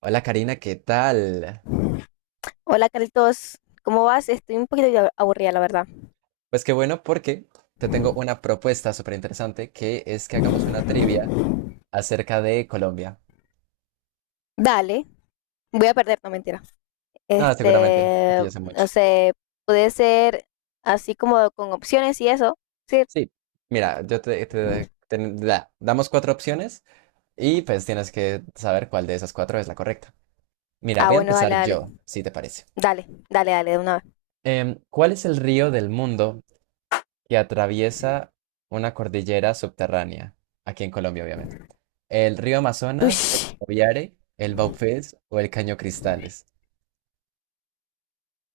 Hola Karina, ¿qué tal? Hola Carlitos, ¿cómo vas? Estoy un poquito ya aburrida, la verdad. Pues qué bueno porque te tengo una propuesta súper interesante que es que hagamos una trivia acerca de Colombia. Dale, voy a perder, no mentira. No, seguramente, porque yo sé No mucho. sé, puede ser así como con opciones y eso. Sí. Sí, mira, yo te damos cuatro opciones y pues tienes que saber cuál de esas cuatro es la correcta. Mira, Ah, voy a bueno, dale, empezar dale. yo, si te parece. Dale, dale, dale, de una vez. ¿Cuál es el río del mundo que atraviesa una cordillera subterránea, aquí en Colombia, obviamente? El río Amazonas, el Ush, Guaviare, el Baupés o el Caño Cristales.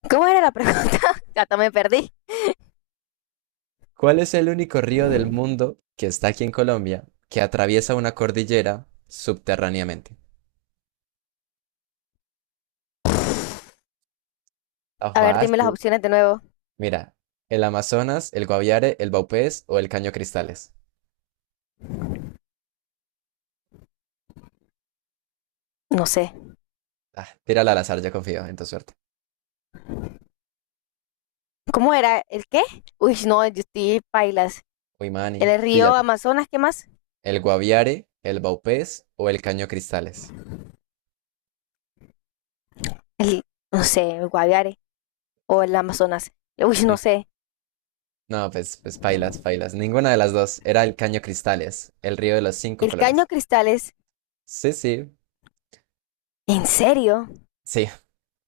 ¿cómo era la pregunta? Hasta me perdí. ¿Cuál es el único río del mundo que está aquí en Colombia que atraviesa una cordillera subterráneamente? Está A ver, dime las fácil. opciones de nuevo. Mira, el Amazonas, el Guaviare, el Baupés o el Caño Cristales. No sé. Ah, tírala al azar, ya confío en tu suerte. ¿Cómo era? ¿El qué? Uy, no, yo estoy pailas. Uy, Manny, ¿El río píllate. Amazonas, qué más? ¿El Guaviare, el Baupés o el Caño Cristales? El, no sé, el Guaviare. O el Amazonas. Uy, no sé. No, pues pailas, pailas. Ninguna de las dos. Era el Caño Cristales, el río de los cinco El caño colores. cristales, Sí, sí, ¿en serio? sí.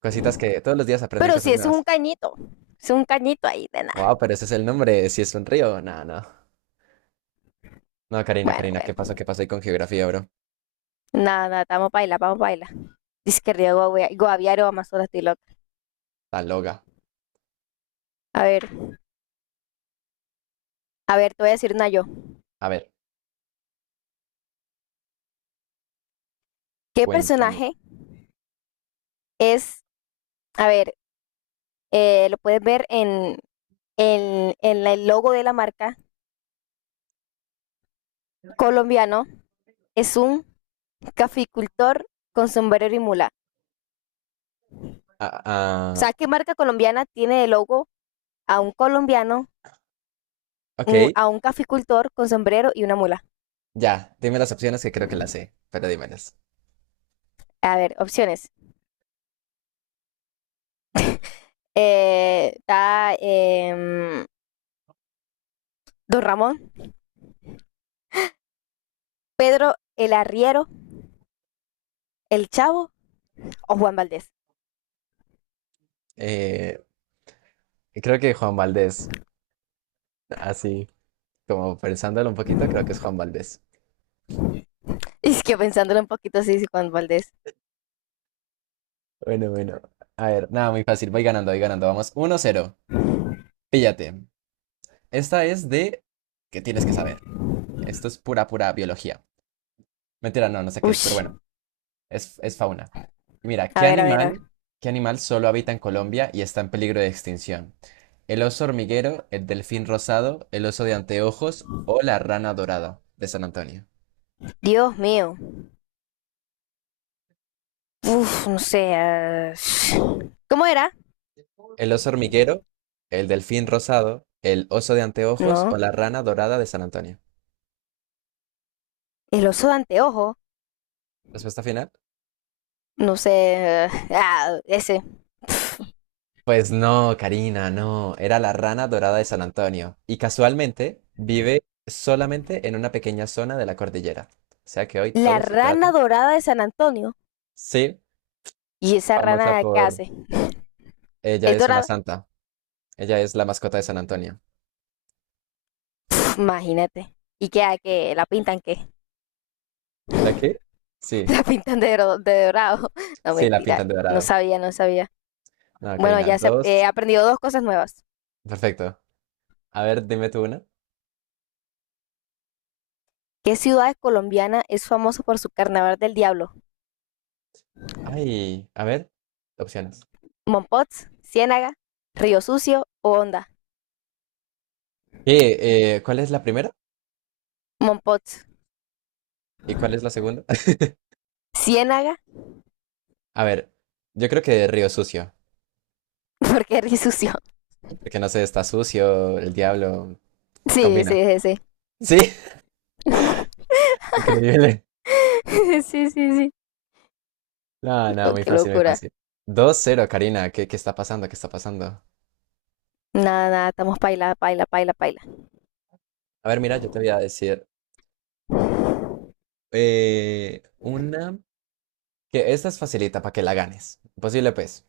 Cositas que todos los días aprenden Pero si cosas es un nuevas. cañito, es un cañito ahí de Wow, nada. pero ese es el nombre, si es un río. No, no. No, Karina, Bueno, Karina, ¿qué pasó? bueno, ¿Qué pasó ahí con geografía, bro? nada, nada, vamos a bailar, vamos a bailar. Dice que Río Guaviare o Amazonas, estoy loca. La loga. A ver, a ver, te voy a decir una yo. A ver, ¿Qué cuéntame. personaje es, a ver, lo puedes ver en el logo de la marca colombiano, es un caficultor con sombrero y mula. Ah, O ah, sea, ¿qué marca colombiana tiene de logo a un colombiano ok, a un caficultor con sombrero y una mula? ya. Dime las opciones que creo que las sé, pero dímelas. A ver, opciones. Está Don Ramón, el arriero, el chavo o Juan Valdés. Eh, Creo que Juan Valdés, así como pensándolo un poquito, creo que es Juan Valdés. Es que pensándolo un poquito sí sí, Juan Valdés. Bueno, bueno. A ver, nada, muy fácil. Voy ganando, voy ganando. Vamos, 1-0. Píllate. Esta es de, que tienes que saber? Esto es pura, pura biología. Mentira, no, no sé qué es, pero Ush, bueno, es fauna. Mira, a ¿qué ver, a ver, a ver. animal, qué animal solo habita en Colombia y está en peligro de extinción? ¿El oso hormiguero, el delfín rosado, el oso de anteojos o la rana dorada de San Antonio? Dios mío. Uf, no sé. ¿Cómo era? ¿El oso hormiguero, el delfín rosado, el oso de anteojos No. o la rana dorada de San Antonio? El oso de anteojo. Respuesta final. No sé. Ah, ese. Pues no, Karina, no. Era la rana dorada de San Antonio. Y casualmente vive solamente en una pequeña zona de la cordillera. O sea que hoy La todo se rana trata. dorada de San Antonio. Sí, ¿Y esa famosa rana qué por, hace? ella ¿Es es una dorada? santa. Ella es la mascota de San Antonio. Pf, imagínate. ¿Y qué? ¿A ¿qué la pintan qué? ¿La qué? Sí, La pintan de, de dorado. No, sí, la mentira, pintan de no dorado. sabía, no sabía. No, Bueno, Karina, dos. he aprendido dos cosas nuevas. Perfecto. A ver, dime tú una. ¿Qué ciudad colombiana es famosa por su carnaval del diablo? Ay, a ver, opciones. ¿Mompots, Ciénaga, Río Sucio o Honda? ¿Cuál es la primera? Mompots, ¿Y cuál es la segunda? Ciénaga, A ver, yo creo que Río Sucio. porque Río Sucio. Porque no sé, está sucio, el diablo. Sí, Combina. sí, sí, sí. Sí, increíble. Sí, sí, sí. No, no, Oh, muy qué fácil, muy locura. fácil. Dos cero, Karina. ¿Qué está pasando? ¿Qué está pasando? Nada, nada, estamos paila, paila, paila, paila. A ver, mira, yo te voy a decir Ujú. Una. Que esta es facilita para que la ganes. Posible, pues.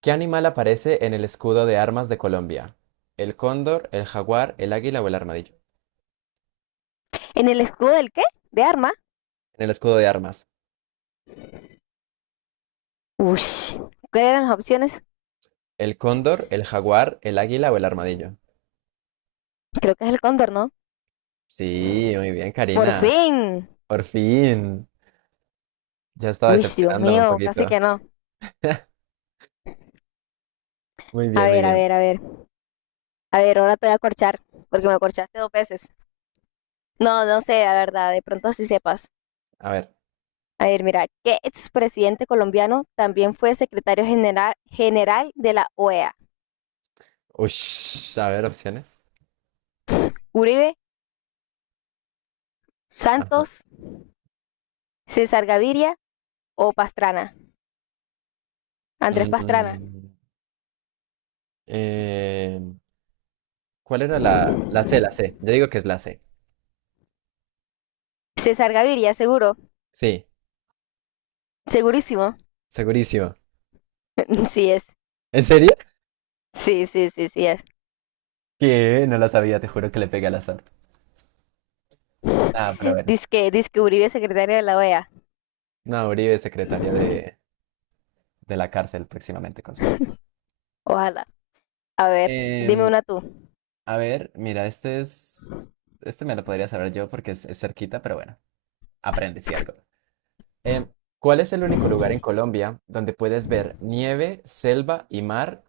¿Qué animal aparece en el escudo de armas de Colombia? ¿El cóndor, el jaguar, el águila o el armadillo? ¿En el escudo del qué? ¿De arma? En el escudo de armas. Ush. ¿Cuáles eran las opciones? ¿El cóndor, el jaguar, el águila o el armadillo? Creo que es el cóndor, ¿no? Sí, muy bien, Por Karina. fin. Por fin. Ya estaba Uy, Dios decepcionándome un mío, casi que poquito. no. Muy A bien, muy ver, a bien. ver, a ver. A ver, ahora te voy a corchar, porque me corchaste dos veces. No, no sé, la verdad, de pronto así sepas. A ver. A ver, mira, ¿qué expresidente colombiano también fue secretario general, general de la OEA? Ush, a ver, opciones. ¿Uribe, Ajá. Santos, César Gaviria o Pastrana? Andrés Pastrana. Mm, eh, ¿Cuál era la C, la C? Yo digo que es la C. César Gaviria, seguro. Sí, Segurísimo. segurísimo. Sí es. ¿En serio? Sí, sí, sí, sí es. Que no la sabía, te juro que le pegué al azar. Ah, pero bueno. Dice que Uribe es secretario de la OEA. No, Uribe, secretaria de, De la cárcel próximamente, con suerte. Ojalá. A ver, dime Em, una tú. a ver, mira, este es. Este me lo podría saber yo porque es cerquita, pero bueno. Aprende si algo. Em, ¿Cuál es el único lugar en Colombia donde puedes ver nieve, selva y mar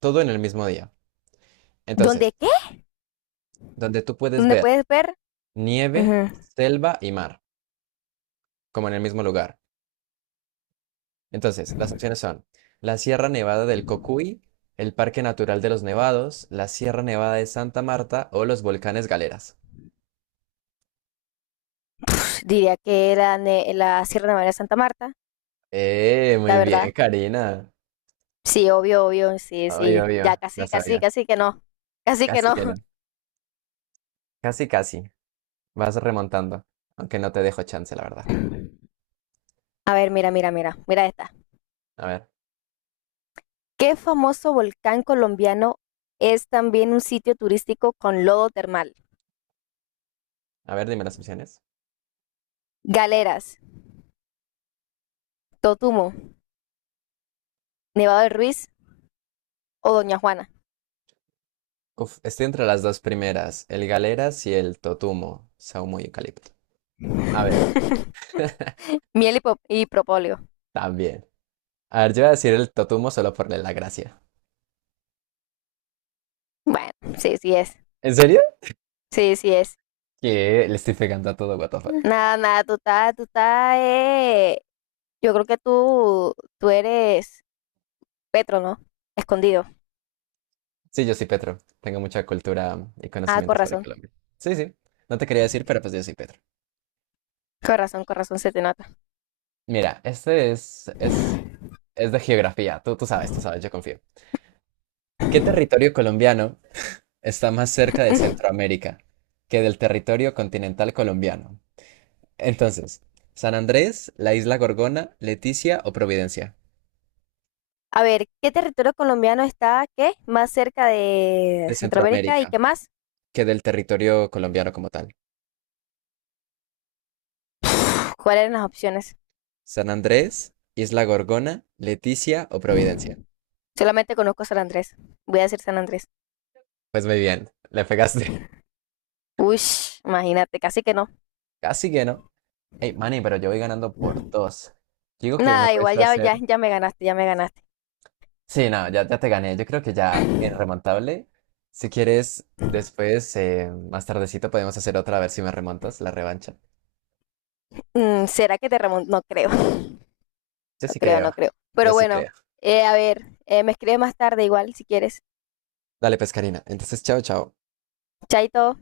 todo en el mismo día? ¿Dónde Entonces, qué? donde tú puedes ¿Dónde ver puedes ver? nieve, Ujú. selva y mar, como en el mismo lugar. Entonces, las opciones son la Sierra Nevada del Cocuy, el Parque Natural de los Nevados, la Sierra Nevada de Santa Marta o los volcanes Galeras. Diría que la, la Sierra Nevada de Santa Marta, la Muy bien, verdad. Karina. Sí, obvio, obvio, sí, Obvio, sí. Ya obvio, la casi, casi, sabía. casi que no. Casi que Casi no. que no. Casi, casi. Vas remontando, aunque no te dejo chance, la verdad. A ver, mira, mira, mira, mira esta. A ver. ¿Qué famoso volcán colombiano es también un sitio turístico con lodo termal? A ver, dime las opciones. Galeras, Totumo, Nevado del Ruiz o Doña Juana. Uf, estoy entre las dos primeras, el Galeras y el Totumo, saumo y eucalipto. A ver, Miel y, y propóleo. también. A ver, yo voy a decir el Totumo solo por la gracia. Bueno, sí, sí es. ¿En serio? Sí, sí es. Que le estoy pegando a todo, what the fuck. Nada, nada, tú estás, yo creo que tú eres Petro, ¿no? Escondido. Sí, yo soy Petro. Tengo mucha cultura y Ah, con conocimientos sobre razón, Colombia. Sí, sí. No te quería decir, pero pues yo soy Petro. con razón, con razón se te nota. Mira, este es, de geografía. Tú sabes, tú sabes, yo confío. ¿Qué territorio colombiano está más cerca de Centroamérica que del territorio continental colombiano? Entonces, San Andrés, la Isla Gorgona, Leticia o Providencia, A ver, ¿qué territorio colombiano está, qué, más cerca de de Centroamérica y Centroamérica, qué más? que del territorio colombiano como tal. ¿Cuáles eran las opciones? San Andrés, Isla Gorgona, Leticia o Providencia. Solamente conozco San Andrés. Voy a decir San Andrés. Pues muy bien, le pegaste. Uy, imagínate, casi que no. Casi que no. Hey, Manny, pero yo voy ganando por dos. Digo que me Nada, puedes igual ya, ya, hacer. ya me ganaste, ya me ganaste. Sí, no, ya te gané. Yo creo que ya en remontable. Si quieres, después, más tardecito, podemos hacer otra a ver si me remontas la revancha. Mm, ¿será que te remonto? No creo. Yo No sí creo, creo. no creo. Yo Pero sí bueno, creo. A ver, me escribes más tarde igual si quieres. Dale, pescarina. Entonces, chao, chao. Chaito.